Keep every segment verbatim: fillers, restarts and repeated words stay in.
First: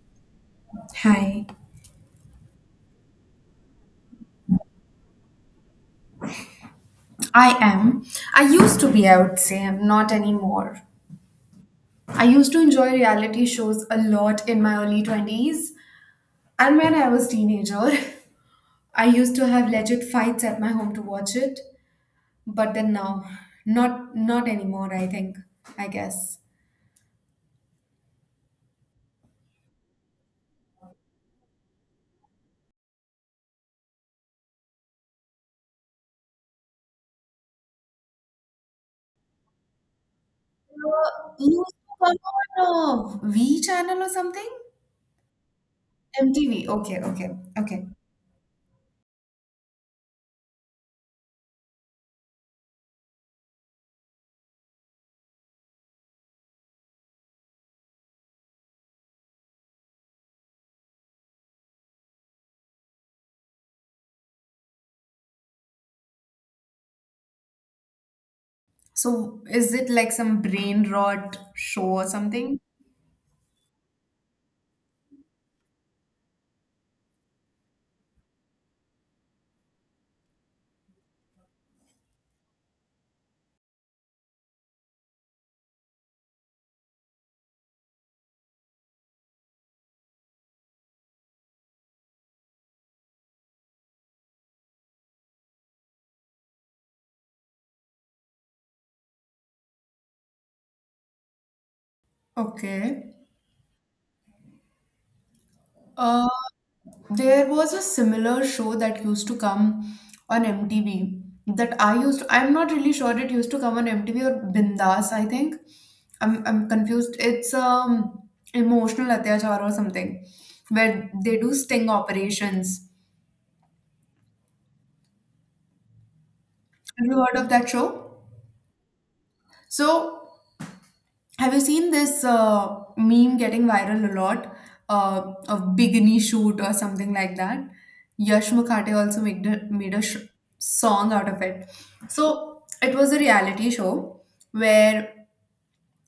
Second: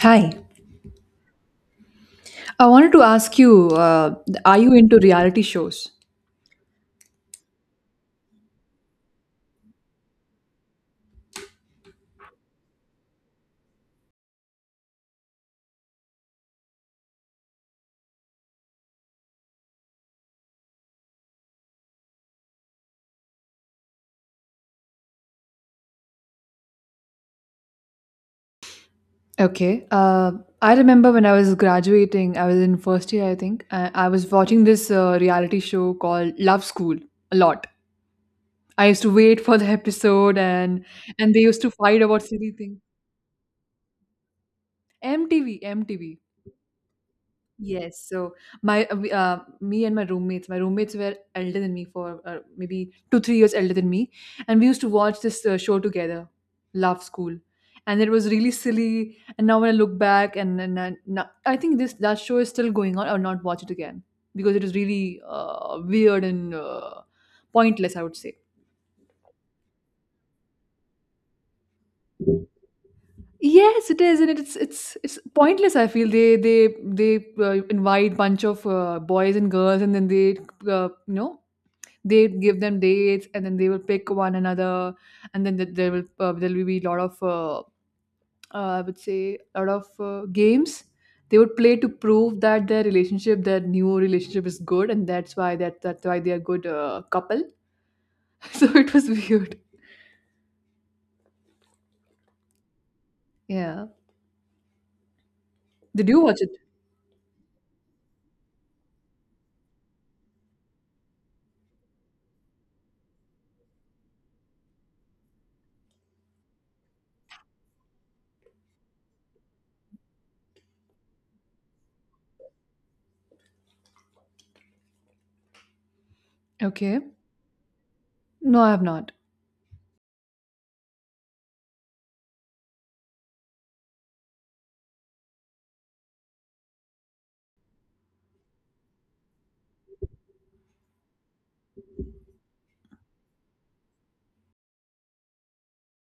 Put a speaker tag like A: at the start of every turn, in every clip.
A: Hi,
B: Hi,
A: I wanted to ask you, uh, are you into reality shows?
B: I am. I used to be, I would say, I'm not anymore. I used to enjoy reality shows a lot in my early twenties. And when I was teenager, I used to have legit fights at my home to watch it. But then now, not not anymore, I think, I guess.
A: Okay. Uh, I remember when I was graduating, I was in first year, I think. I, I was watching this uh, reality show called Love School a lot. I used to wait for the episode, and
B: Uh,
A: and they
B: You
A: used
B: used
A: to fight
B: to come
A: about silly things.
B: on a V channel or something?
A: M T V, M T V.
B: M T V. Okay, okay, okay.
A: Yes. So my uh, we- uh, me and my roommates, my roommates were elder than me for uh, maybe two three years elder than me, and we used to watch this uh, show together, Love School, and it was really silly. And now when I look back, and and, and now, I think this that show is still going on. I'll not watch it again because it is really uh, weird and uh, pointless, I would say.
B: So is it like some brain rot show or something?
A: Yes, it is, and it's it's it's pointless. I feel they they they uh, invite bunch of uh, boys and girls, and then they uh, you know they give them dates, and then they will pick one another, and then th- there will uh, there will be a lot of uh, uh, I would say a lot of uh, games they would play to prove that their relationship, their new relationship, is good, and that's why that that's why they are good uh, couple. So it was weird.
B: Okay.
A: Yeah. Did you watch it?
B: There was a similar show that used to come on M T V that I used I'm not really sure it used to come on M T V or Bindas, I think. I'm I'm confused. It's um emotional atyachar or something where they do sting operations.
A: Okay.
B: Have you heard of that show?
A: No, I have not.
B: So have you seen this uh, meme getting viral a lot uh, of bikini shoot or something like that? Yash Mukhate also made a, made a sh- song out of it. So it was a reality show where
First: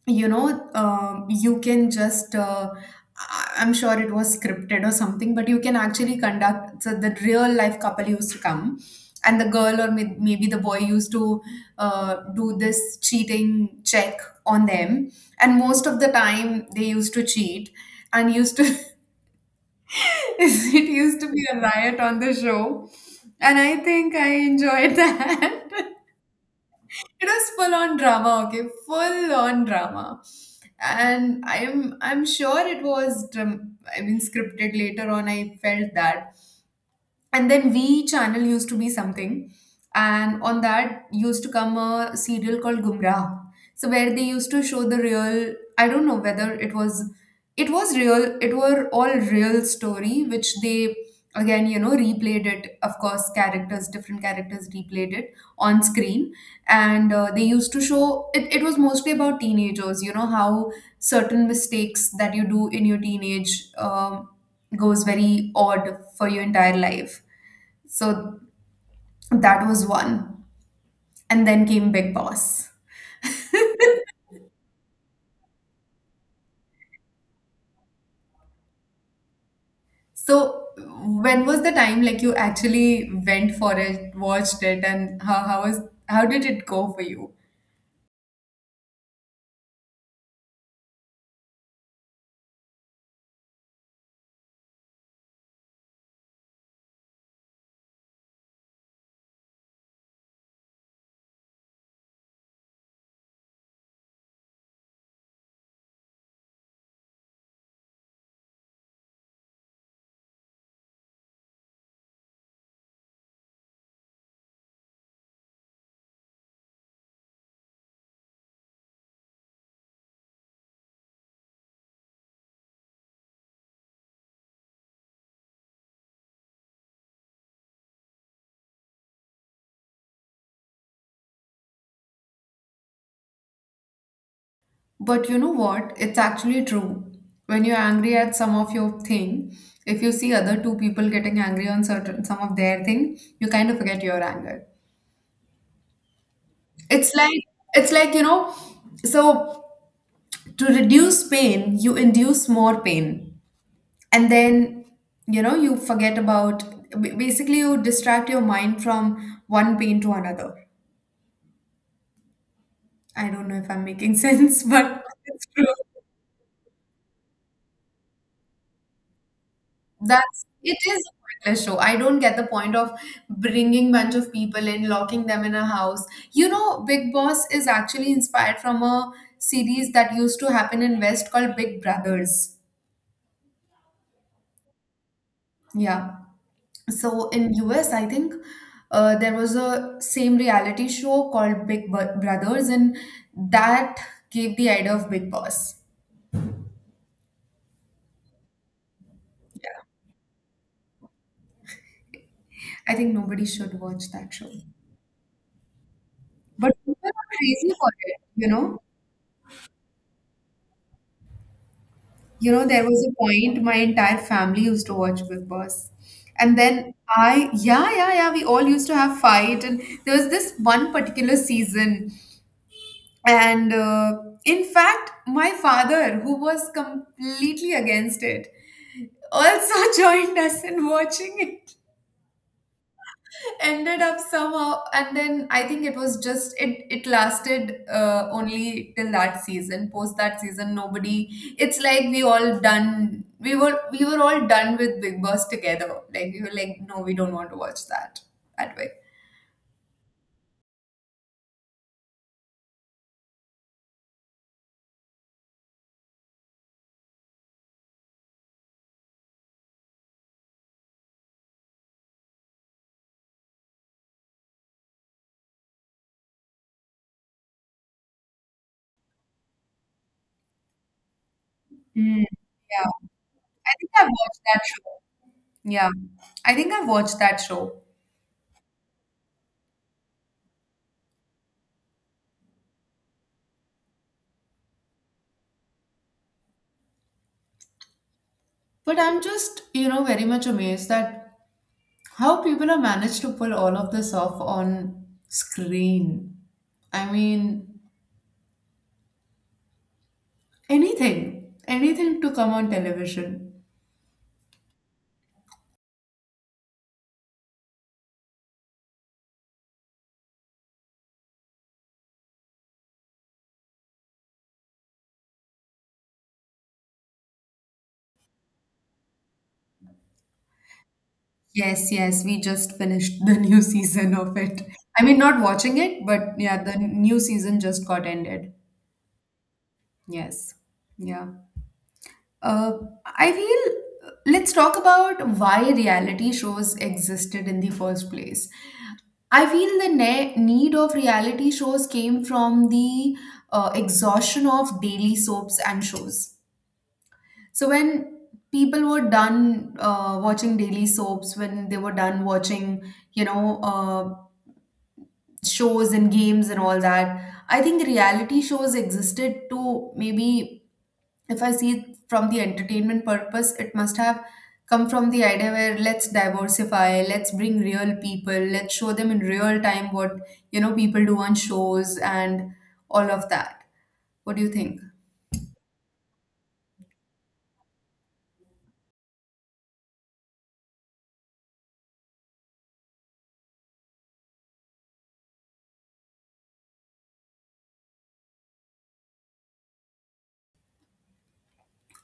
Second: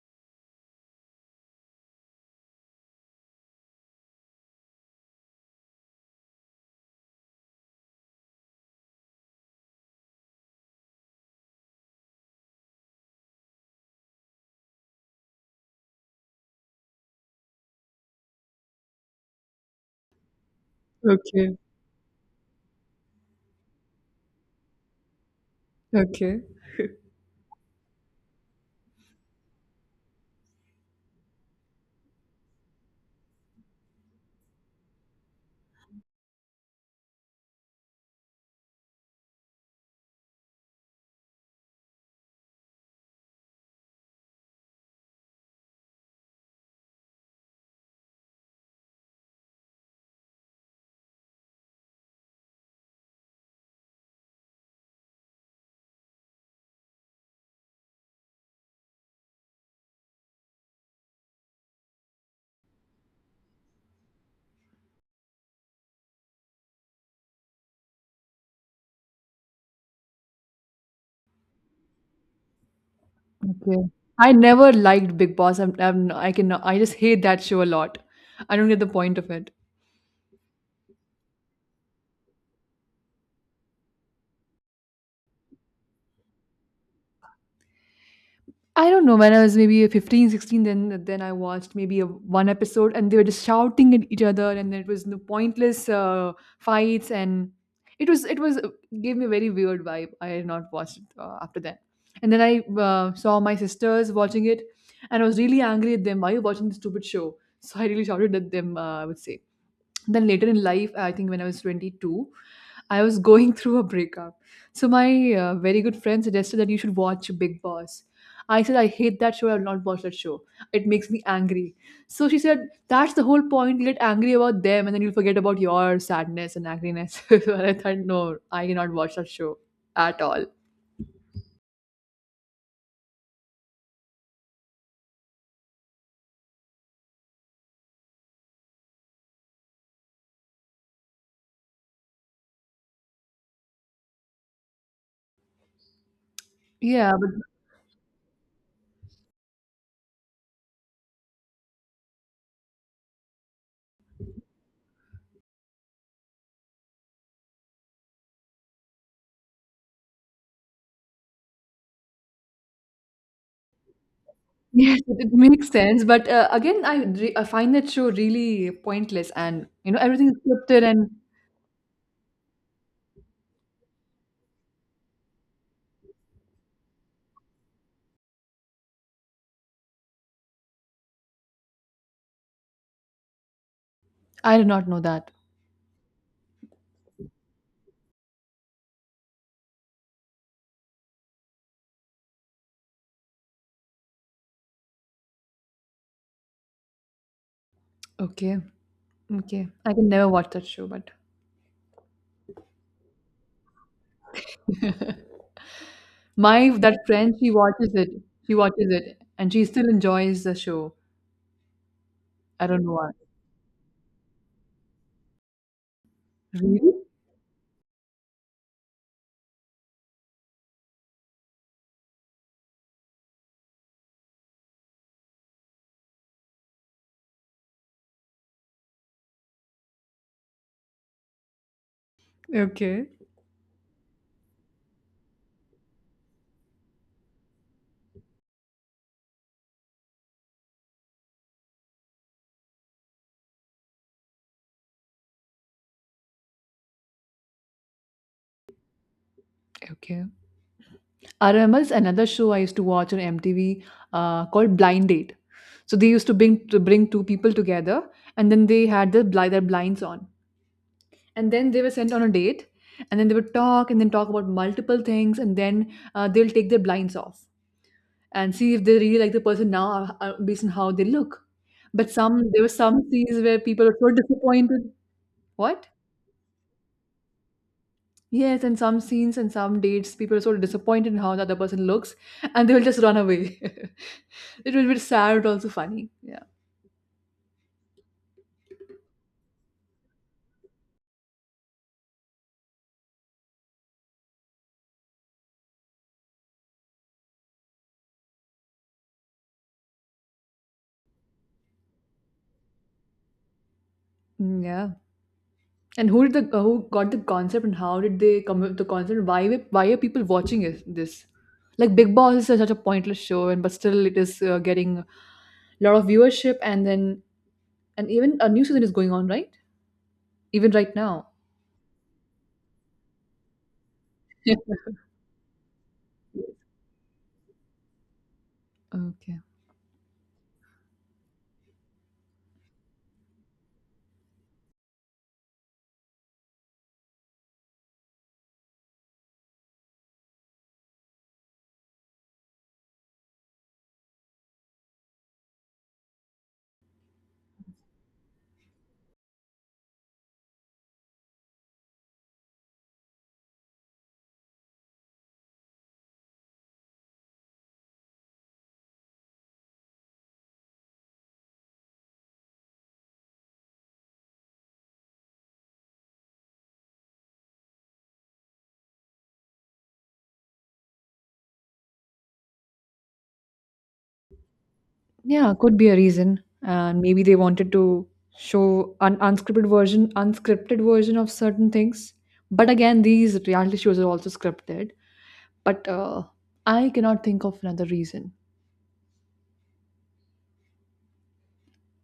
B: you know, um, you can just, uh, I- I'm sure it was scripted or something, but you can actually conduct so the real life couple used to come, and the girl or may- maybe the boy used to uh, do this cheating check on them, and most of the time they used to cheat and used to it used to be
A: Okay.
B: a riot on the show, and I think I enjoyed that.
A: Okay.
B: It was full on drama. Okay, full on drama. And i'm i'm sure it was dram- i mean scripted later on, I felt that. And then V channel used to be something, and on that used to come a serial called Gumrah. So where they used to show the real, I don't know whether it was, it was real, it were all real story, which they again, you know, replayed it. Of course, characters, different characters replayed it on screen, and uh, they used to show it. It was mostly about teenagers, you know how certain mistakes that you do in your teenage um, goes very odd for your entire life. So that was one. And then came Big Boss.
A: Okay. I never liked Big Boss. I'm, I'm I can I just hate that show a lot. I don't get the point of it.
B: So when was the time like you actually went for it, watched it, and how how was how did it go for you?
A: I don't know, when I was maybe fifteen, sixteen, then then I watched maybe a, one episode and they were just shouting at each other and there was no pointless uh, fights and it was it was gave me a very weird vibe. I had not watched it uh, after that, and then I uh, saw my sisters watching it, and I was really angry at them. Why are you watching this stupid show? So I really shouted at them, uh, I would say. Then later in life, I think when I was twenty-two, I was going through a breakup. So my uh, very good friend suggested that you should watch Big Boss. I said I hate that show, I will not watch that show, it makes me angry. So she said that's the whole point, get angry about them and then you'll forget about your sadness and angriness. And I thought, no, I cannot watch that show at all.
B: But you know what? It's actually true. When you're angry at some of your thing, if you see other two people getting angry on certain some of their thing, you kind of forget your anger.
A: Yeah,
B: It's
A: but
B: like, it's like, you know, so to reduce pain, you induce more pain. And then you know you forget about, ba- basically you distract your mind from one pain to another. I don't know if I'm making sense,
A: yes,
B: but
A: it it
B: it's true.
A: makes sense. But uh, again, I re I find that show really pointless, and you know everything is
B: That's, it
A: scripted,
B: is
A: and
B: a pointless show. I don't get the point of bringing bunch of people in, locking them in a house. You know, Big Boss is actually inspired from a series that used to happen in west called Big Brothers.
A: I did not know that.
B: Yeah. So in U S, I think uh, there was a same reality show called Big Bu- Brothers, and that gave the idea of Big Boss.
A: Okay. Okay, I can never watch that show, but
B: I think nobody should watch that show,
A: my
B: but people
A: that
B: are
A: friend, she
B: crazy for
A: watches it.
B: it. You
A: She
B: know,
A: watches it, and she still enjoys the show.
B: you know,
A: I
B: there
A: don't know
B: was
A: why.
B: a point my entire family used to watch Big Boss, and
A: Really?
B: then I, yeah, yeah, yeah, we all used to have fight, and there was this one particular season, and uh, in fact, my father, who was completely against it also joined us in watching it,
A: Okay.
B: ended up somehow. And then I think it was just it it lasted uh, only till that season. Post that season, nobody, it's like we all done, we were we were all done with Big Boss together. Like we were like, no, we don't want to watch that that way.
A: Okay. R M L's another show I used to watch on M T V uh, called Blind Date. So they used to bring to bring two people together, and then they had the bli- their blinds on, and then they were sent on a date, and then they would talk and then talk about multiple things, and then uh, they'll take their blinds off and see if they really like the person now uh, uh, based on how they look. But
B: Mm.
A: some there were
B: Yeah,
A: some scenes where
B: I
A: people
B: think
A: are
B: I've
A: so
B: watched that
A: disappointed.
B: show.
A: What?
B: Yeah, I think I've watched that show.
A: Yes, and some scenes and some dates, people are so disappointed in how the other person looks, and they will just run away. It will be sad, but also funny. Yeah.
B: But I'm just, you know, very much amazed that how people have managed to pull all of this off on screen. I mean, anything, anything to come on television.
A: Mm, yeah. And who did the uh, who got the concept, and how did they come up with the concept? Why were- why are people watching it, this? Like Big Boss is such a pointless show, and but still it is uh, getting a lot of viewership, and then and even a new season is going on, right? Even right now.
B: Yes, yes, we just finished the new season of it. I mean, not watching it, but yeah, the new season just got ended.
A: Okay.
B: Yes. Yeah. Uh, I feel let's talk about why reality shows existed in the first place. I feel the ne- need of reality shows came from the uh, exhaustion of daily soaps and shows. So when people were done uh, watching daily soaps, when they were done watching, you know, uh, shows and games and all that, I think reality shows existed to maybe, if I see it from the entertainment purpose, it must have come from the idea where let's diversify, let's bring real people, let's show them in real time what, you know, people do on shows and all of that. What do you think?
A: Yeah, could be a reason. And maybe they wanted to show an unscripted version, unscripted version of certain things. But again, these reality shows are also scripted. But uh, I cannot think of another reason.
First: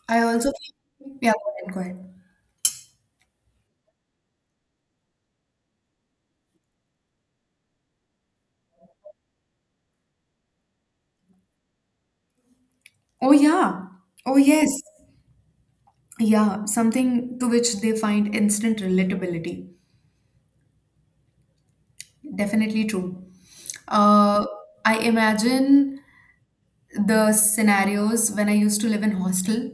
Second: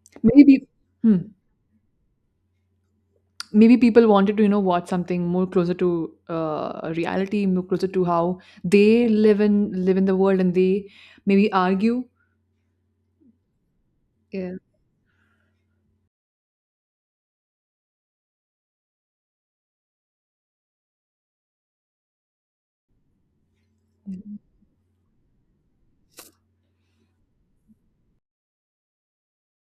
B: I also
A: Maybe,
B: feel-
A: hmm,
B: yeah, go ahead, go ahead.
A: maybe people wanted to, you know, watch something more closer to uh, reality, more closer to how they live in live in the world, and they maybe argue.
B: Oh yeah. Oh
A: Yeah.
B: yes. Yeah, something to which they find instant relatability. Definitely true. Uh, I imagine the scenarios when I used to live in hostel.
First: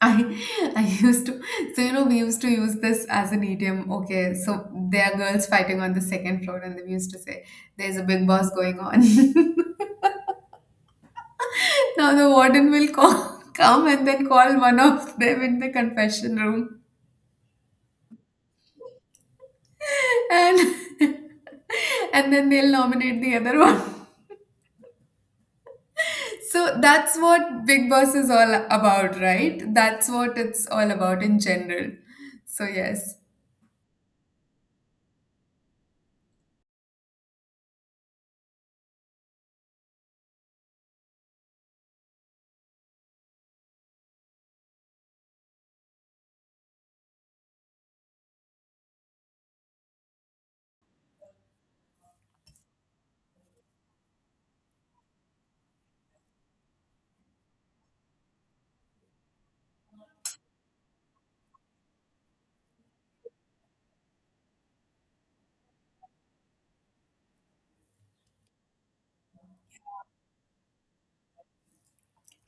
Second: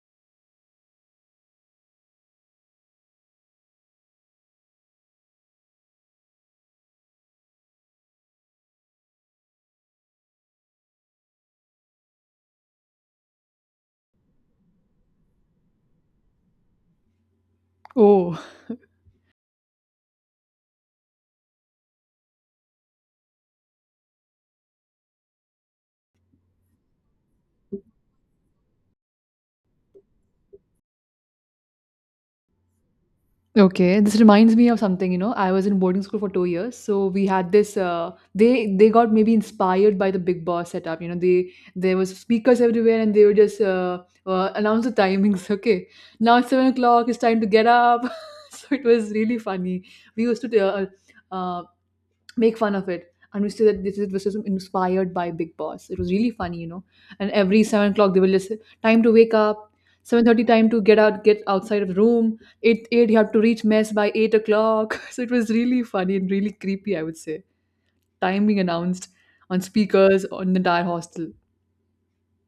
B: I I used to, so you know we used to use this as an idiom. Okay, so there are girls fighting on the second floor, and then we used to say there's a big boss going on. Now the warden will call, come and then call one of them in the confession room,
A: Oh.
B: and and then they'll nominate the other one. So that's what Big Boss is all about, right? That's what it's all about in general. So yes.
A: Okay, this reminds me of something, you know. I was in boarding school for two years, so we had this. Uh, they they got maybe inspired by the Big Boss setup, you know. They, there was speakers everywhere, and they would just uh, uh, announce the timings. Okay, now it's seven o'clock, it's time to get up. So it was really funny. We used to uh, uh, make fun of it. And we say that this is this is inspired by Big Boss. It was really funny, you know. And every seven o'clock they will just say, time to wake up, seven thirty time to get out, get outside of the room. Eight eight you have to reach mess by eight o'clock. So it was really funny and really creepy, I would say. Time being announced on speakers on the entire hostel.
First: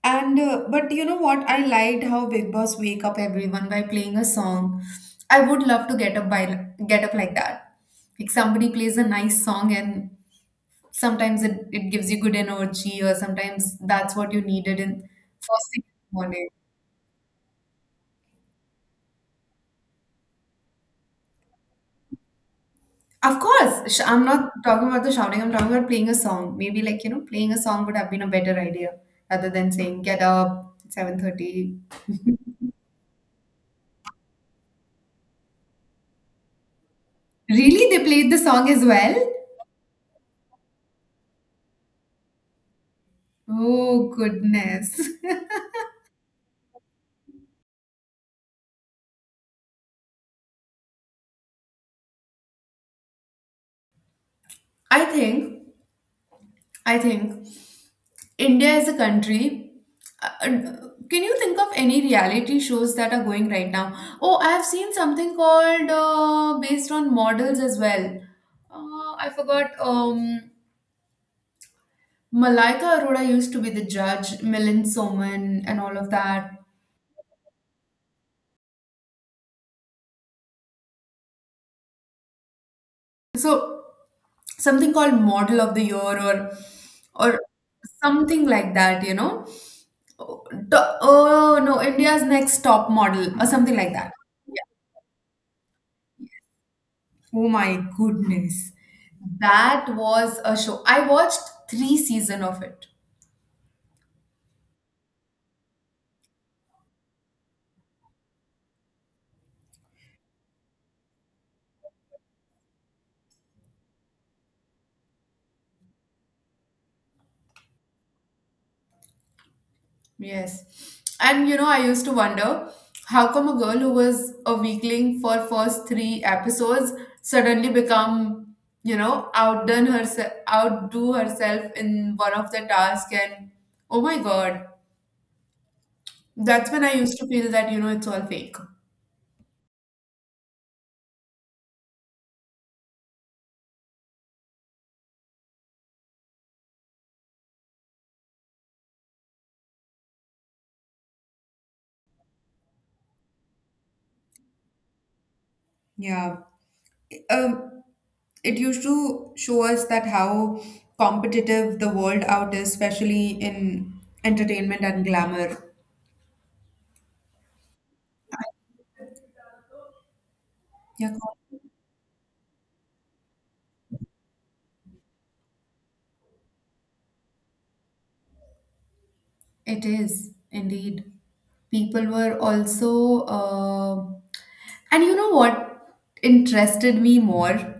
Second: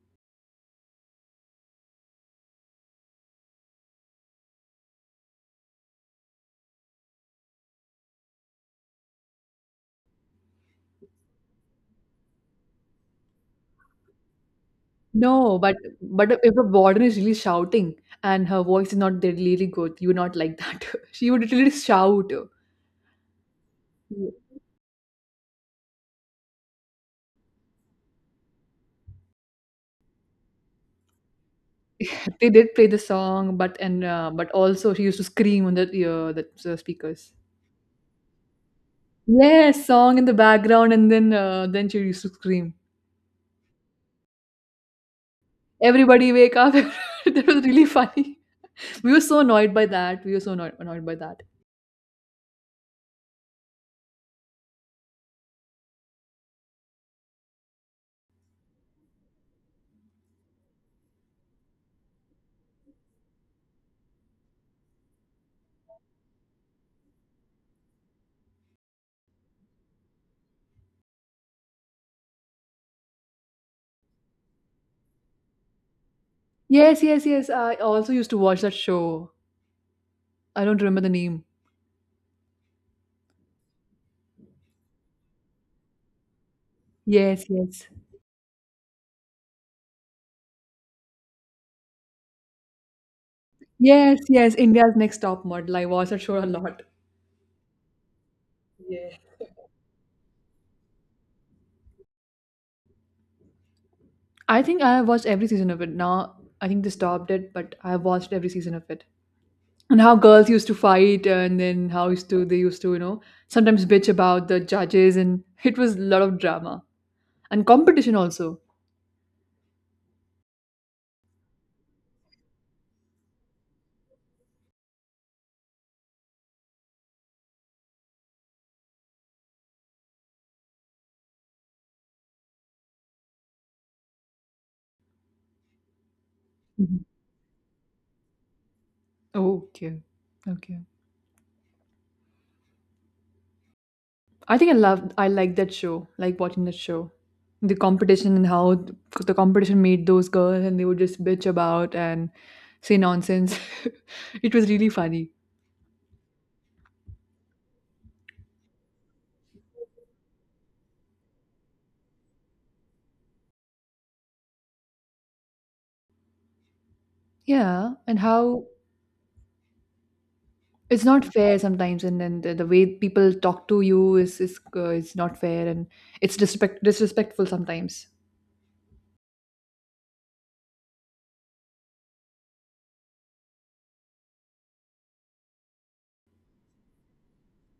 B: And uh, but you know what? I liked how Big Boss wake up everyone by playing a song. I would love to get up by get up like that. Like somebody plays a nice song and sometimes it, it gives you good energy, or sometimes that's what you needed in
A: No,
B: first
A: but
B: thing in the
A: but
B: morning.
A: if a warden is really shouting and her voice is not really good, you would not like that. She would literally shout.
B: Of course, sh- I'm not talking about the shouting. I'm talking about playing a song. Maybe like, you know, playing a song would have been a better idea rather than saying get up seven thirty.
A: They did play the song, but and uh, but also she used to scream on the ear, that the uh, speakers.
B: Really? They played the song as well?
A: Yes, song in the background, and then uh, then she used to scream.
B: Oh goodness.
A: Everybody wake up! That was really funny. We were so annoyed by that. We were so annoyed, annoyed by that.
B: I think, I think India is a country. Uh, uh, can you think of any reality shows that are going right now? Oh, I have seen something called uh, based on models as well. Uh, I forgot. Um, Malaika Arora used to be the judge, Milind Soman, and all of that.
A: Yes, yes, yes. I also used to watch that show. I don't remember the name.
B: So something called model of the year or or
A: Yes, yes,
B: something like that, you know. Oh, to- oh, no, India's next top model or something like that.
A: yes, yes.
B: Yeah.
A: India's Next Top Model. I watched that show a lot.
B: Oh my goodness,
A: Yeah.
B: that was a show. I watched three season of it.
A: I think I have watched every season of it. Now I think they stopped it, but I have watched every season of it. And how girls used to fight and then how used to they used to, you know, sometimes bitch about the judges, and it was a lot of drama and competition also.
B: Yes. And you know, I used to wonder how come a girl who was a weakling for first three episodes suddenly become, you know, outdone herself, outdo herself in one of the tasks, and oh my God. That's when I
A: Mhm.
B: used to feel that, you know, it's all fake.
A: Okay, okay, I think i love I like that show, like watching that show, the competition and how th- the competition made those girls and they would just bitch about and say nonsense. It was really funny.
B: Yeah. Um, it used to show us that how competitive the world out is, especially in entertainment and glamour.
A: Yeah, and how it's
B: Yeah,
A: not fair sometimes, and then the, the way people talk to you is is uh, is not fair, and it's disrespect disrespectful sometimes.
B: it is indeed. People were also, uh, and you know what interested me more?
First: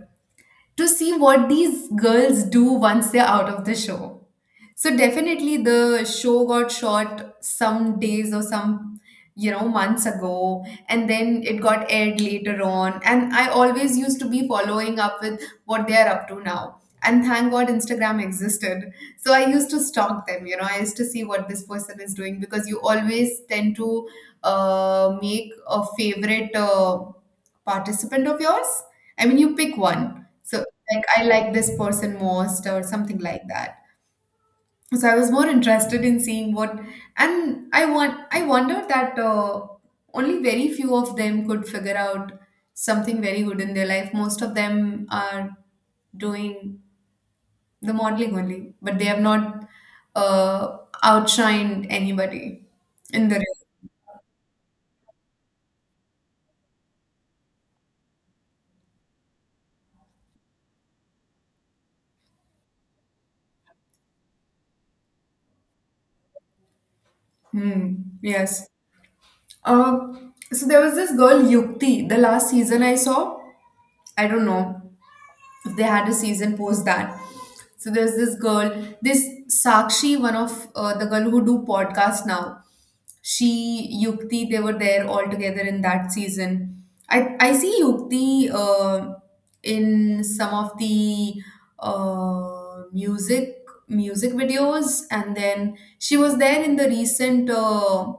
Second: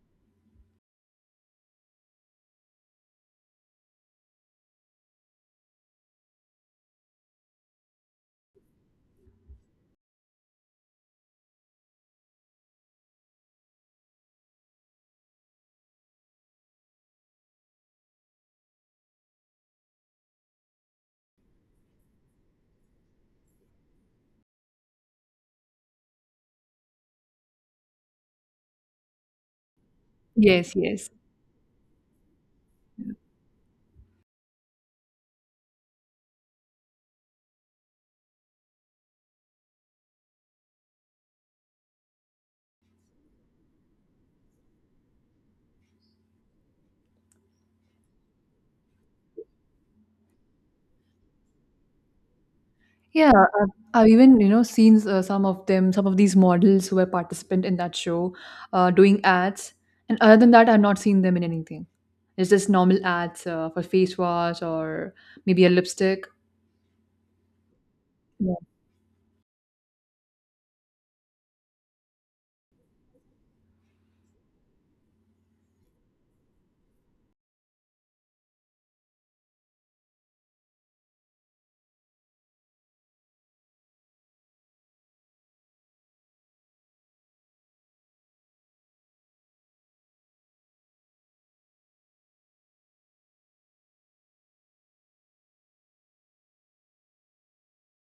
B: To see what these girls do once they're out of the show. So definitely the show got shot some days or some, you know, months ago, and then it got aired later on, and I always used to be following up with what they are up to now. And thank God Instagram existed. So I used to stalk them, you know, I used to see what this person is doing, because you always tend to uh, make a favorite uh, participant of yours. I mean, you pick one. So
A: Yes,
B: like
A: yes.
B: I like this person most or something like that. So I was more interested in seeing what, and I want I wondered that uh, only very few of them could figure out something very good in their life. Most of them are doing the modeling only, but they have not uh, outshined anybody in
A: Yeah,
B: the race.
A: I've even, you know, seen uh, some of them some of these models who were participant in that show uh, doing ads, and other than that, I've not seen them in anything. It's just normal ads uh, for face wash or maybe a lipstick.
B: Hmm.
A: Yeah.
B: Yes. Uh, so there was this girl Yukti the last season I saw. I don't know if they had a season post that. So there's this girl, this Sakshi, one of uh, the girl who do podcast now. She, Yukti, they were there all together in that season. I I see Yukti uh, in some of the uh, music music videos, and then she was there in the recent uh,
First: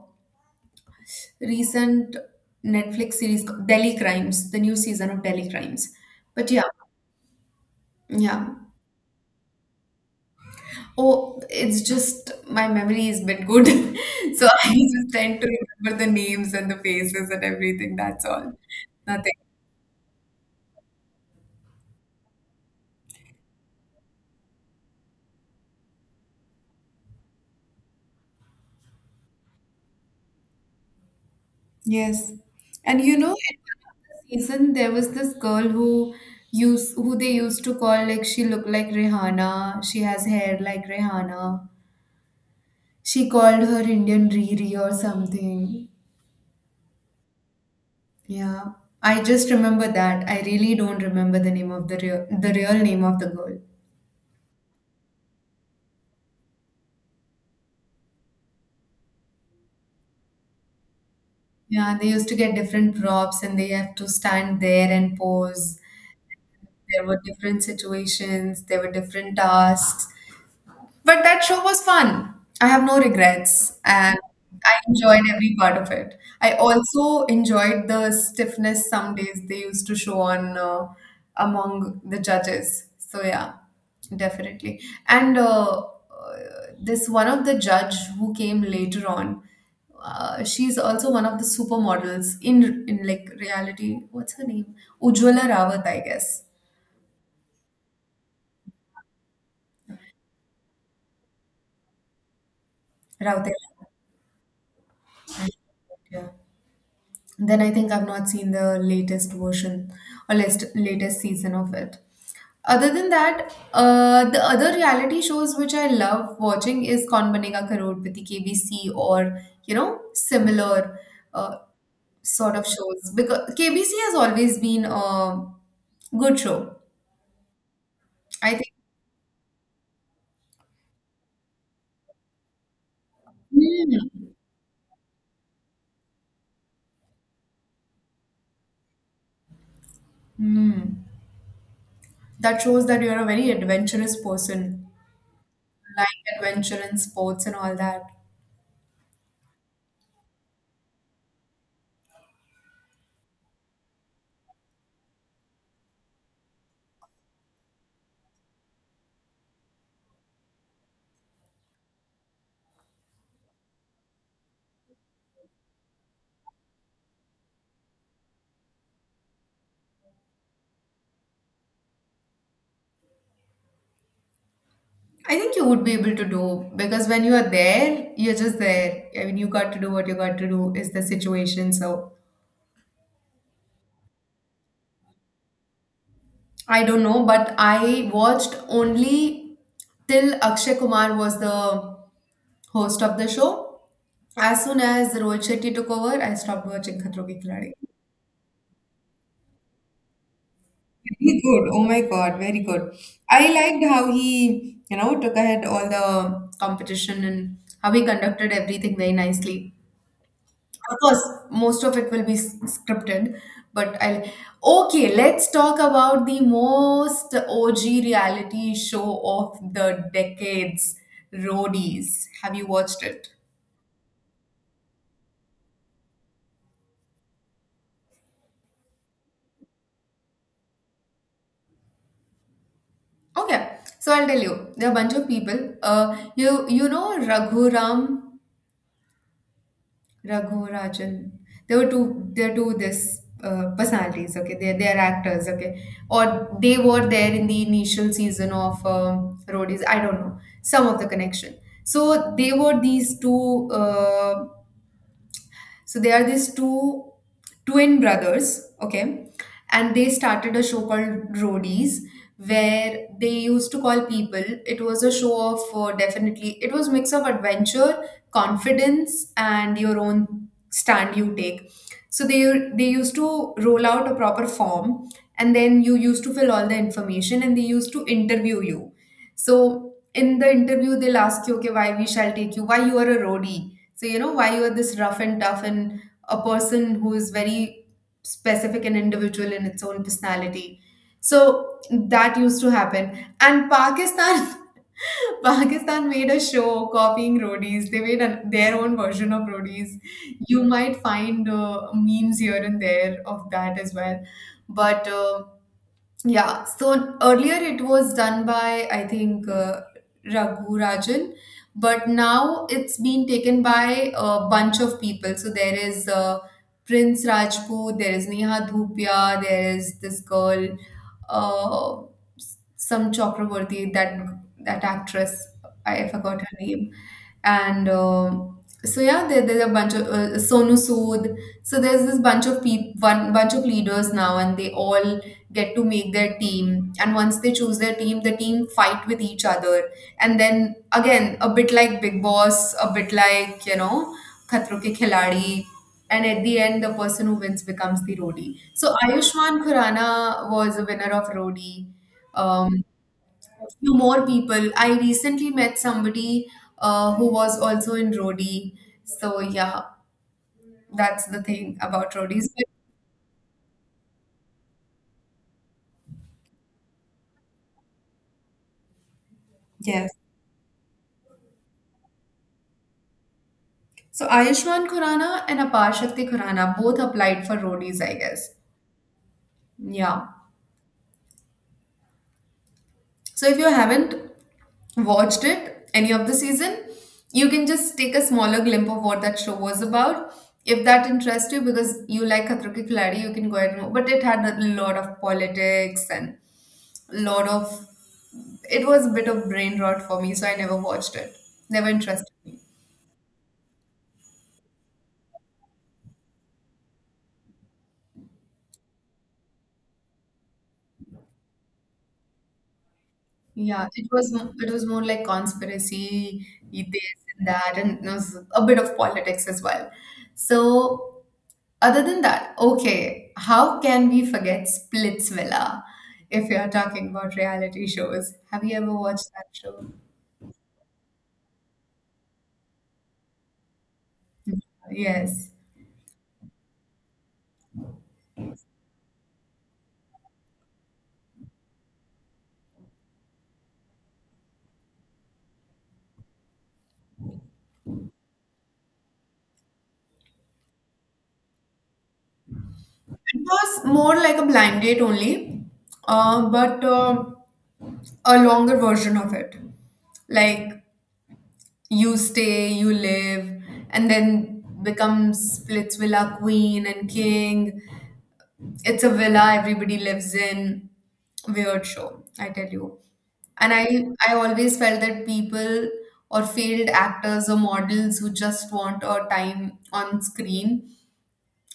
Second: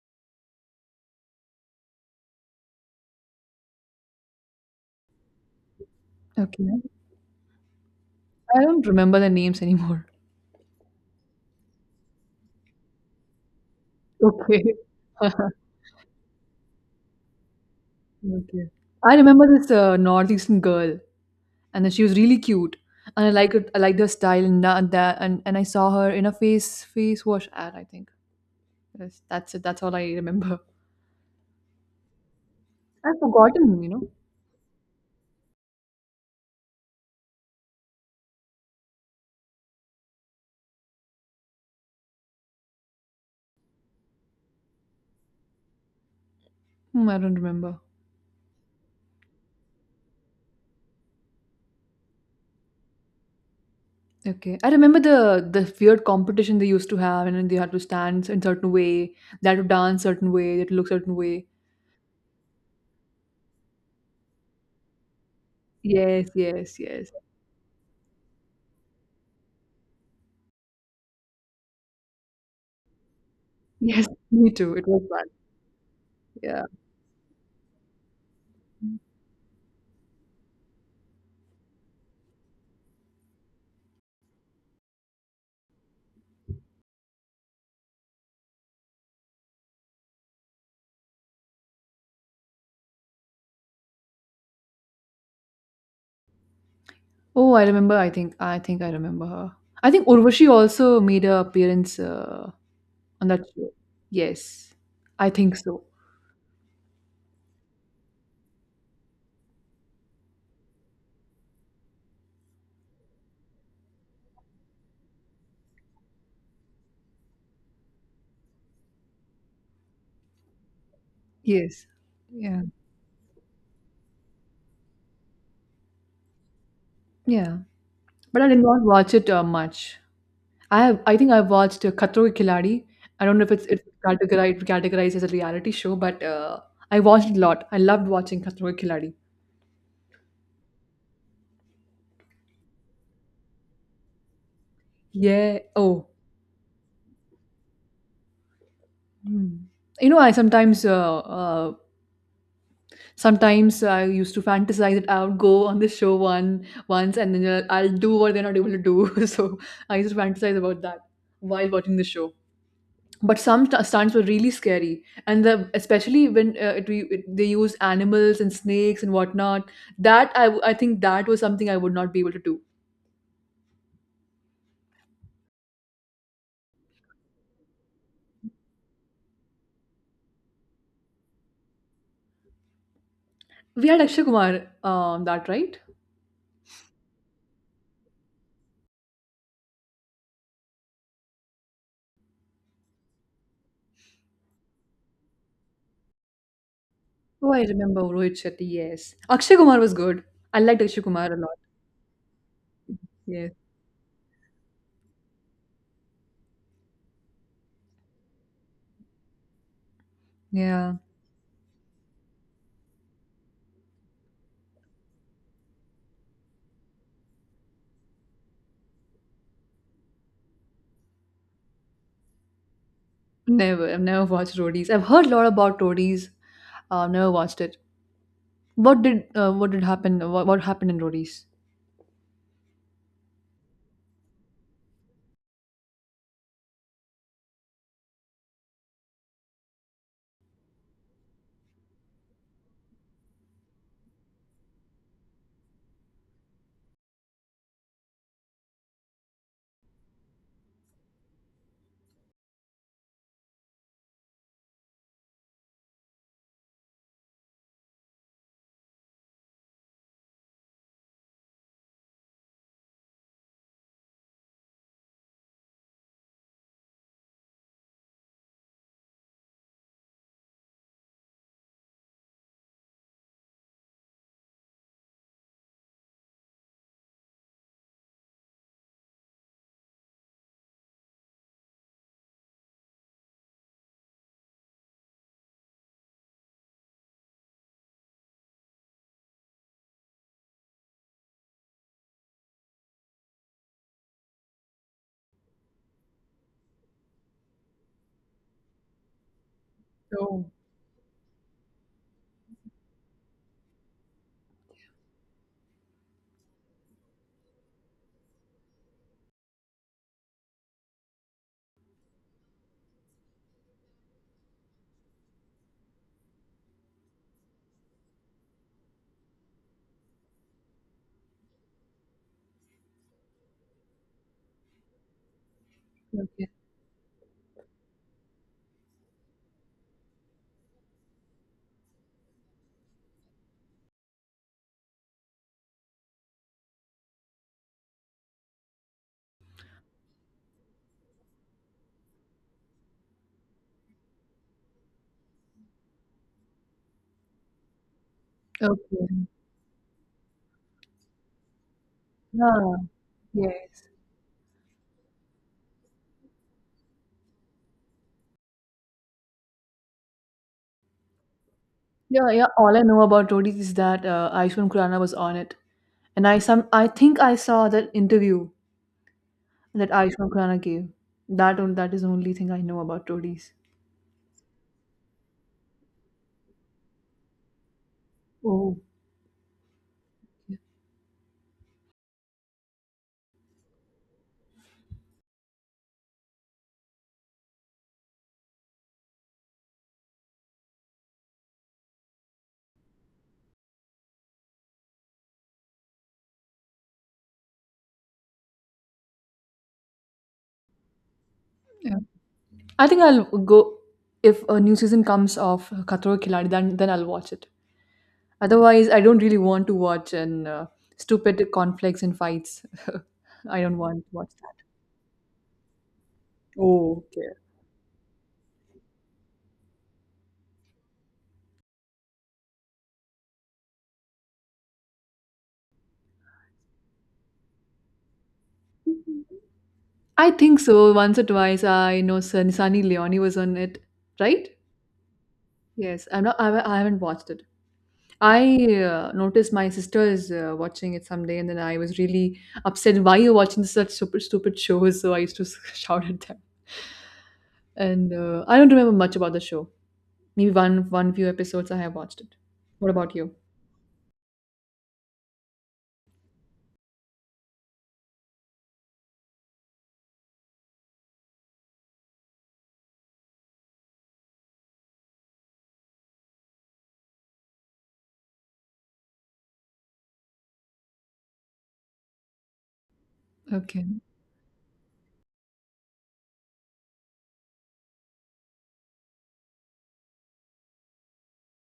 B: recent Netflix series Delhi Crimes, the new season of Delhi Crimes. But yeah,
A: Okay,
B: yeah.
A: I don't remember the names anymore.
B: Oh, it's just my memory is bit good. So
A: Okay.
B: I just tend to remember the names and the faces and everything. That's all.
A: Okay, I
B: Nothing.
A: remember this uh, northeastern girl, and then she was really cute, and i liked it I liked her style, and that that- and, and I saw her in a face face wash ad, I think. Yes, that's it, that's all I remember.
B: Yes. And you
A: I've
B: know, in
A: forgotten,
B: one
A: you
B: of
A: know.
B: the season there was this girl who used who they used to call, like she looked like Rihanna. She has hair like Rihanna. She called her Indian Riri or something.
A: Hmm, I don't remember.
B: Yeah, I just remember that. I really don't remember the name of the real the real name of the girl.
A: Okay, I remember the the weird competition they used to have, and then they had to stand in certain way, they had to dance certain way, they had to look certain way.
B: Yeah, they used to get different props and they have to stand there and pose.
A: Yes, yes,
B: There
A: yes.
B: were different situations, there were different tasks. But that show was fun. I have no regrets
A: Yes,
B: and
A: me
B: I
A: too, it was
B: enjoyed
A: fun.
B: every part of it. I
A: Yeah.
B: also enjoyed the stiffness some days they used to show on uh, among the judges. So yeah, definitely. And uh, uh, this one of the judge who came later on, uh, she's also one of the supermodels in in like reality. What's her name? Ujwala Rawat, I guess.
A: Oh, I remember, i think I think I remember her. I think Urvashi also made a appearance uh, on that
B: Rawat.
A: show. Yes, I think so.
B: Yeah. Then I think I've not seen the latest version or latest latest season of it. Other than that, uh, the other reality shows which I love watching is Kaun Banega Karorpati K B C or you know similar uh,
A: Yes,
B: sort
A: yeah,
B: of shows because K B C has always been a good show.
A: yeah. But I
B: I
A: did
B: think.
A: not watch it uh, much. I have, I think I watched uh, Khatro Ke Khiladi. I don't know if it's it's
B: Hmm.
A: categorized categorized as a reality show, but uh, I watched it a lot. I loved watching Khatro Ke Khiladi.
B: Hmm. That shows that you're a very adventurous person,
A: Yeah.
B: like
A: Oh.
B: adventure and sports and all that.
A: Hmm. You know, I sometimes, uh, uh, sometimes I used to fantasize that I would go on the show one once, and then I'll, I'll do what they're not able to do. So I used to fantasize about that while watching the show. But some stu- stunts were really scary, and the especially when uh, it, we- it, they use animals and snakes and whatnot. that I, w- I think that was something I would not be able to do.
B: I think you would be able to do because when you are there, you're just there. I mean, you got to do what you got to do is the situation. So
A: We had Akshay Kumar, um, that right?
B: I don't know, but I watched only till Akshay Kumar was the host of the show. As soon as Rohit Shetty took over, I stopped watching Khatro Ke
A: Oh, I
B: Khiladi.
A: remember Rohit Shetty. Yes, Akshay Kumar was good. I liked Akshay Kumar
B: Very
A: a lot.
B: good. Oh my God, very good. I
A: Yes.
B: liked how he, you know, took ahead all the competition and how he conducted everything very nicely.
A: Yeah.
B: Of course, most of it will be s- scripted, but I'll. Okay, let's talk about the most O G reality show of the decades, Roadies. Have you watched it?
A: Never, I've never watched Roadies. I've heard a lot about Roadies, uh, never watched it. What did uh, what did happen, what, what happened in Roadies?
B: Okay, so I'll tell you. There are a bunch of people. Uh, you you know Raghuram Raghu Rajan. There were two. There are two this uh, personalities. Okay, they they are actors. Okay, or they were there in the initial season of um, Roadies. I don't know some of the connection. So they were these two. Uh, so there are these two twin brothers, okay? And they started a show called Roadies, where they used to call people. It was a show of uh, definitely, it was mix of adventure, confidence, and your own stand you take. So they they used to roll out a proper form, and then you used to fill all the information, and they used to interview you. So in the interview, they'll ask you, okay, why we shall take you, why you are a roadie so, you know, why you are this rough and tough and a person who is very specific and individual in its own personality. So that used to happen. And Pakistan, Pakistan made a show copying roadies. They made an, their own version of roadies.
A: Oh.
B: You might find uh, memes here and there of that as well. But uh, yeah, so earlier it was done by, I think, uh, Raghu Rajan, but now it's been taken by a bunch of people. So there is uh, Prince Rajput, there is Neha Dhupia, there is this girl uh, some Chakraborty, that that actress, I forgot
A: Okay,
B: her name, and um so yeah, there, there's a bunch of uh, Sonu Sood. So there's this bunch of peop one bunch of leaders now, and they all get to make their team. And once they choose their team, the team fight with each other, and then again a bit like Big Boss, a bit like you know Khatro Ke Khiladi, and at the end the person who wins becomes the roadie. So
A: okay.
B: Ayushmann Khurrana was a winner of Rodi.
A: Ah,
B: Um, a
A: yes.
B: few more people. I recently met somebody uh, who was also in Rodi. So yeah, that's the thing about
A: Yeah,
B: Rodis.
A: yeah.
B: But
A: All I know about Rodi is that uh, Ayushmann Khurrana was on it, and I some I think I saw that interview that
B: yes.
A: Ayushmann Khurrana gave. That on, that is the only thing I know about Rodi's.
B: So Ayushmann Khurrana and Apar Shakti Khurrana both applied for Rodis, I guess.
A: Oh,
B: Yeah. So if you haven't watched it, any of the season, you can just take a smaller glimpse of what that show was about. If that interests you, because you like Khatro Ke Khiladi, you can go ahead and watch. But it had a lot of politics and lot of. It was a bit of brain rot for me, so I never watched it. Never
A: yeah.
B: interested me.
A: I think I'll go, if a new season comes of Khatro Ke Khiladi, then then I'll watch it. Otherwise, I don't really want to watch, and uh, stupid conflicts and fights. I don't
B: Yeah,
A: want to
B: it
A: watch
B: was mo-
A: that.
B: it was more like conspiracy, e-
A: Oh,
B: this
A: okay.
B: and that, and there was a bit of politics as well. So, other than that, okay, how can we forget Splitsvilla if you're talking about reality shows? Have you ever watched that show?
A: I think so. Once or twice, I know Sir Nisani Leoni was on it, right?
B: Yes.
A: Yes, I'm not. I, haven't- I haven't watched it. I uh, noticed my sister is uh, watching it someday, and then I was really upset. Why you're watching such super stupid shows? So I used to shout at them. And uh, I don't remember much about the show. Maybe one, one few episodes I have watched it. What about
B: It
A: you?
B: was more like a blind date only, uh, but um a longer version of it. Like you stay, you live, and then becomes splits villa queen and king. It's a villa everybody lives in. Weird show, I tell you. And I
A: Okay.
B: I always felt that people or failed actors or models who just want a time on screen,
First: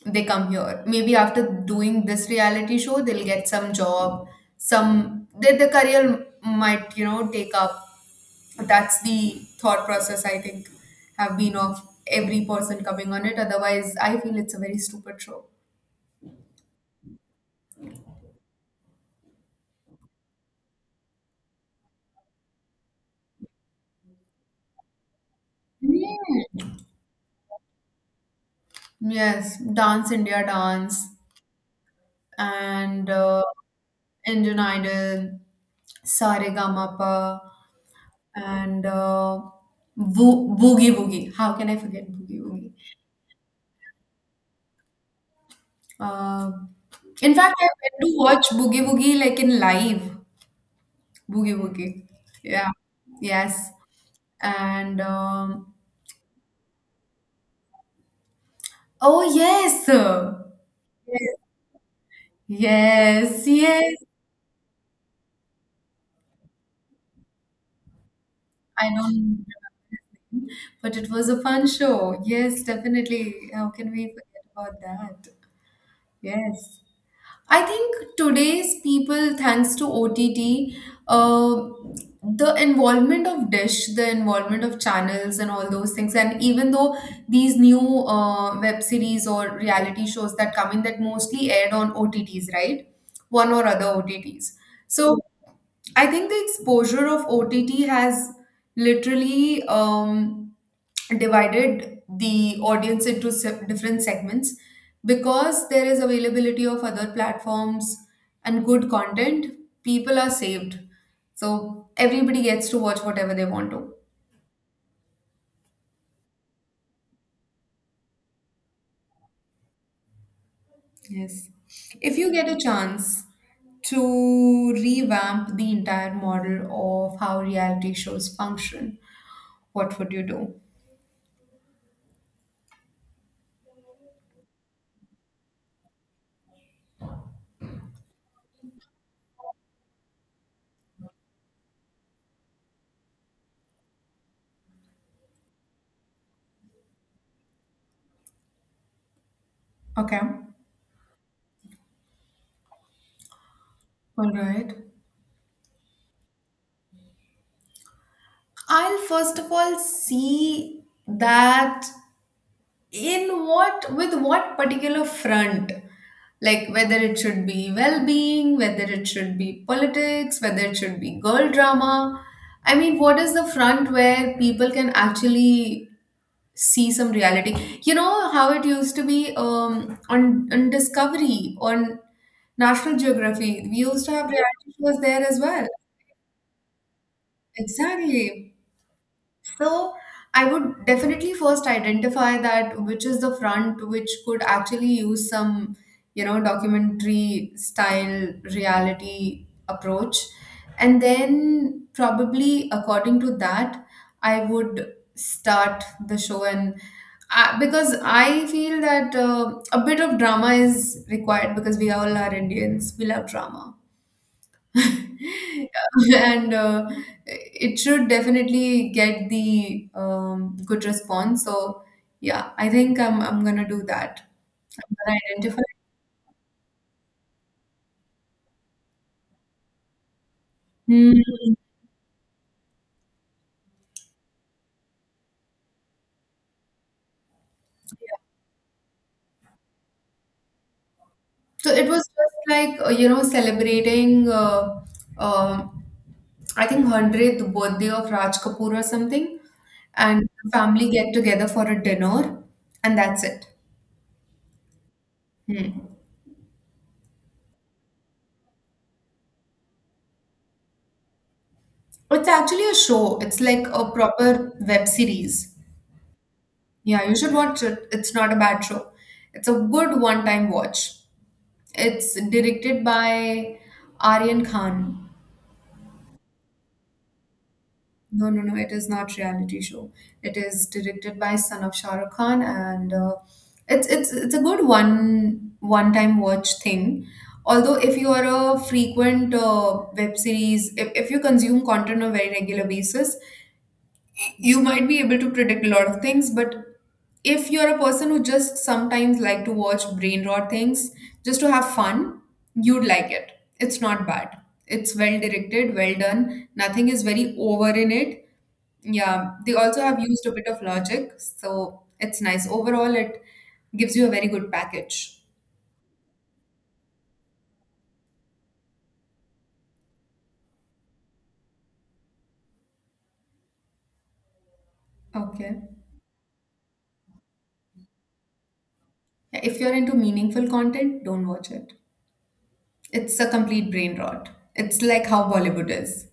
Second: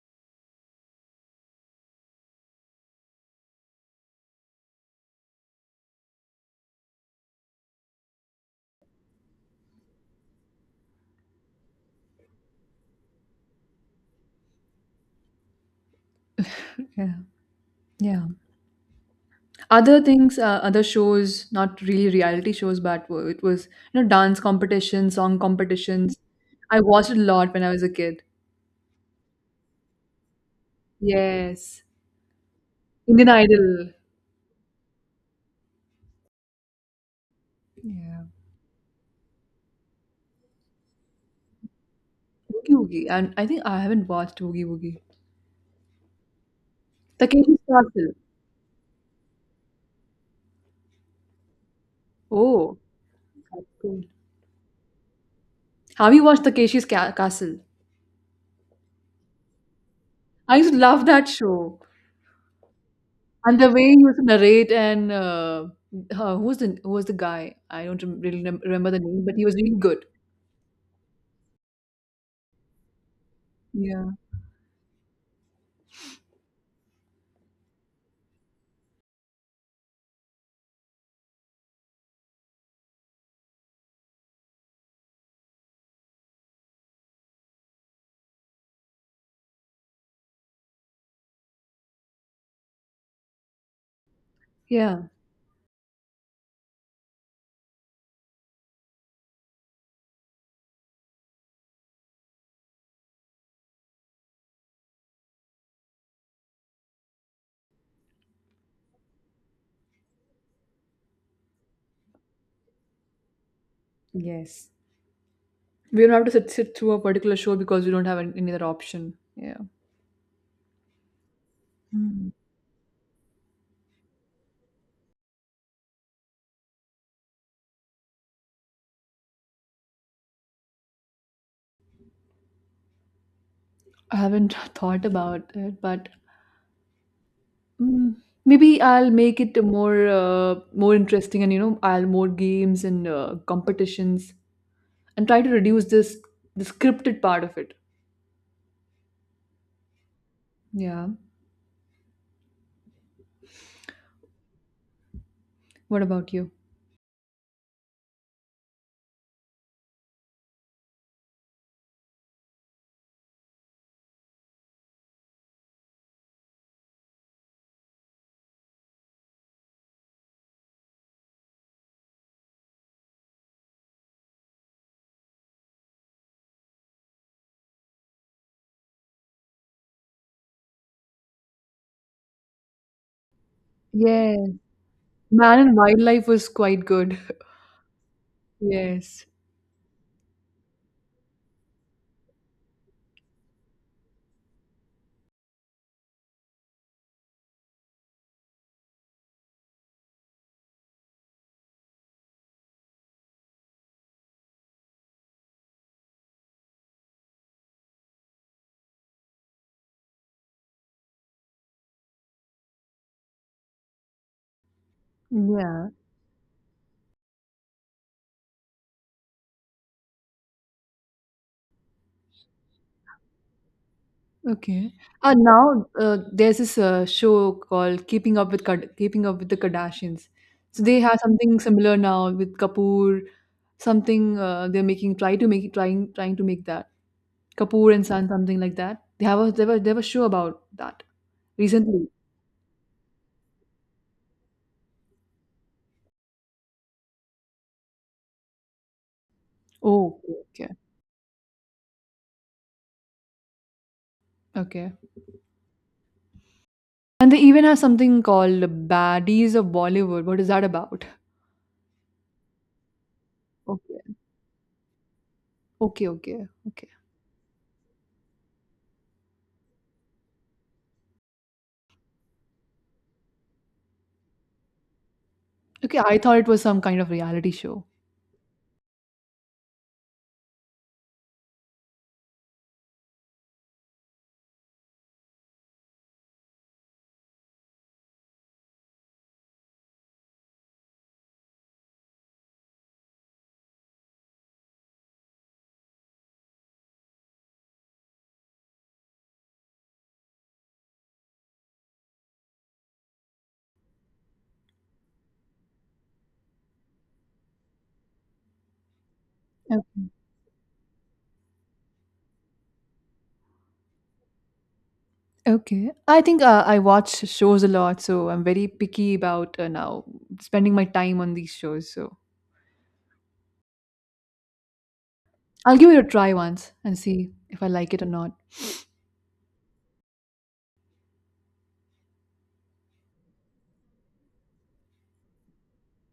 B: they come here. Maybe after doing this reality show, they'll get some job, some their, their career might, you know, take up that's the thought process I think have been of every person coming on it. Otherwise, I feel it's a very stupid show.
A: Yeah. Yeah. Other things, uh, other shows, not really reality shows, but w- it was, you know, dance competitions, song competitions.
B: Mm.
A: I watched it a lot when I was a kid.
B: Yes, Dance India Dance
A: Yes.
B: and
A: Indian
B: uh,
A: Idol.
B: Indian Idol, Saregamapa,
A: Yeah.
B: and uh, Bo- Boogie Woogie. How can I forget Boogie Woogie?
A: Boogie Woogie. And I think I haven't watched Boogie Woogie.
B: Uh, in fact,
A: Takeshi's
B: I went
A: Castle.
B: to watch Boogie Woogie like in live. Boogie Woogie. Yeah.
A: Oh, that's
B: Yes.
A: cool.
B: And um,
A: Have you watched Takeshi's Ca- Castle?
B: oh, yes. Yes,
A: I used to love that show.
B: yes,
A: And the way
B: yes.
A: he used to narrate and uh, uh, who was the who was the guy? I don't rem- really rem-
B: I
A: remember
B: don't
A: the name, but he was
B: remember
A: really
B: his
A: good.
B: name, but it was a fun show. Yes, definitely. How can we
A: Yeah.
B: forget about that? Yes. I think today's people, thanks to O T T, uh, the involvement of Dish, the involvement of channels, and all those things, and even though these new uh, web series or reality shows that come in that mostly aired on O T Ts, right? One or other O T Ts.
A: Yeah.
B: So I think the exposure of O T T has literally um, divided the audience into se- different segments because there is availability of other platforms and good content. People are saved, so everybody gets to watch whatever they want to.
A: Yes. We don't have to sit, sit through a particular show because we don't have an- any other option. Yeah.
B: Yes, if
A: Hmm.
B: you get a chance to revamp the entire model of how reality shows function, what would you do?
A: I haven't thought about it, but mm, maybe I'll make it more uh, more interesting, and you know, I'll more games and uh, competitions, and try to reduce this the scripted part of it.
B: Okay,
A: Yeah.
B: all right.
A: What about you?
B: I'll first of all see that in what, with what particular front, like whether it should be well being, whether it should be politics, whether it should be girl drama. I mean, what is the front where people can actually see some reality? You know how it used to be um, on, on Discovery, on National Geography, we used to have
A: Yeah.
B: reality shows there as
A: Man
B: well.
A: and wildlife was quite good.
B: Exactly.
A: Yes.
B: So I would definitely first identify that which is the front which could actually use some, you know, documentary style reality approach. And then probably according to that, I would start the show and uh, because I feel that uh, a bit of drama is required because we all are Indians, we love drama.
A: Yeah.
B: and uh, it should definitely get the um, good response. So yeah, I think I'm I'm gonna do that.
A: Okay.
B: I'm gonna
A: Uh,
B: identify.
A: now uh, there's this uh, show called Keeping Up with Kad- Keeping Up with the Kardashians. So they have
B: Hmm.
A: something similar now with Kapoor. Something uh, they're making, try to make trying trying to make that. Kapoor and Son, something like that. They have a they were they were show about that
B: So it was
A: recently.
B: just like uh, you know celebrating. Uh, um I think hundredth birthday of Raj Kapoor or something,
A: Oh,
B: and
A: okay,
B: family get together for a dinner, and that's it.
A: okay, okay.
B: Hmm.
A: And they even have something called Baddies of Bollywood. What is that about?
B: It's actually a show. It's like a
A: Okay,
B: proper web series.
A: okay, okay, okay.
B: Yeah, you should watch it. It's not a bad show. It's a good one-time watch. It's directed by Aryan Khan.
A: Okay, I thought it was some kind of reality show.
B: No, no, no, it is not reality show. It is directed by son of Shah Rukh Khan and uh, it's it's it's a good one one-time watch thing. Although if you are a frequent uh, web series, if, if you consume content on a very regular basis, you might be able to predict a lot of things but if you're a person who just sometimes like to watch brain rot things just to have fun you'd like it, it's not bad, it's well directed, well done, nothing is very over in it. Yeah, they also have
A: Okay.
B: used a bit of logic, so it's nice overall. It gives you a very good package.
A: Okay. I think uh, I watch shows a lot, so I'm very picky about uh, now spending my time on these shows. So
B: Okay,
A: I'll give it a try once and see if I like it or not.
B: yeah, if you're into meaningful content don't watch it. It's a complete brain rot. It's like how Bollywood is.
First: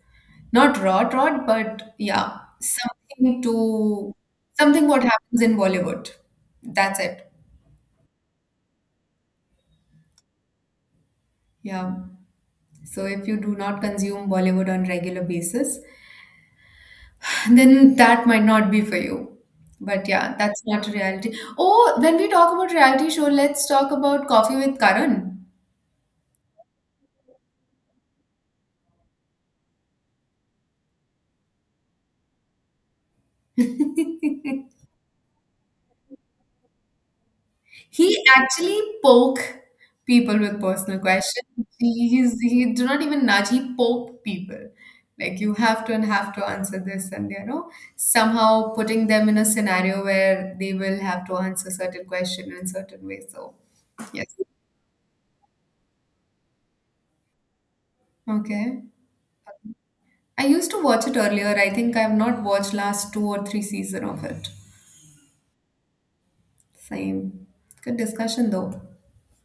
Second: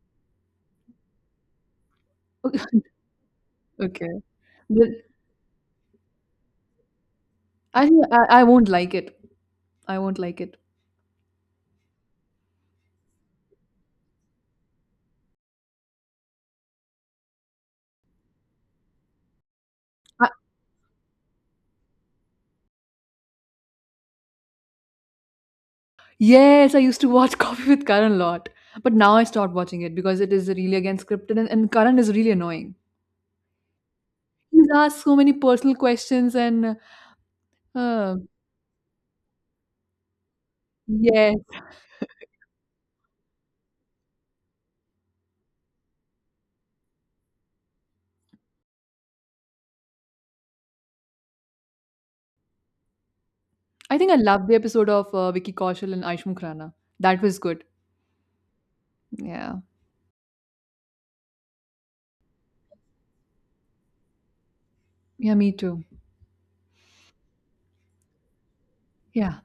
B: Not rot rot, but yeah, something to
A: Okay.
B: something
A: But
B: what happens in Bollywood. That's it.
A: I think I, I won't like it. I won't like it.
B: Yeah. So if you do not consume Bollywood on regular basis, then that might not be for you. But
A: I,
B: yeah, that's not reality. Oh, when we talk about reality show, let's talk about Coffee with Karan.
A: yes, I used to watch Coffee with Karan a lot, but now I stopped watching it because it is really again scripted, and, and Karan is really annoying. He's asked so many personal questions, and uh,
B: He actually poke people with personal
A: yes,
B: questions. He, he's, he do not even nudge, he poke people. Like you have to and have to answer this and you know, somehow putting them in a scenario where they will have to answer certain question in certain way. So
A: I think I
B: yes.
A: loved the episode of uh, Vicky Kaushal and Aish Khurana. That was good.
B: Okay.
A: Yeah,
B: I used to watch it earlier. I think I've not watched last two or three season of it.
A: yeah, me too.
B: Same. Good discussion though.
A: Yeah.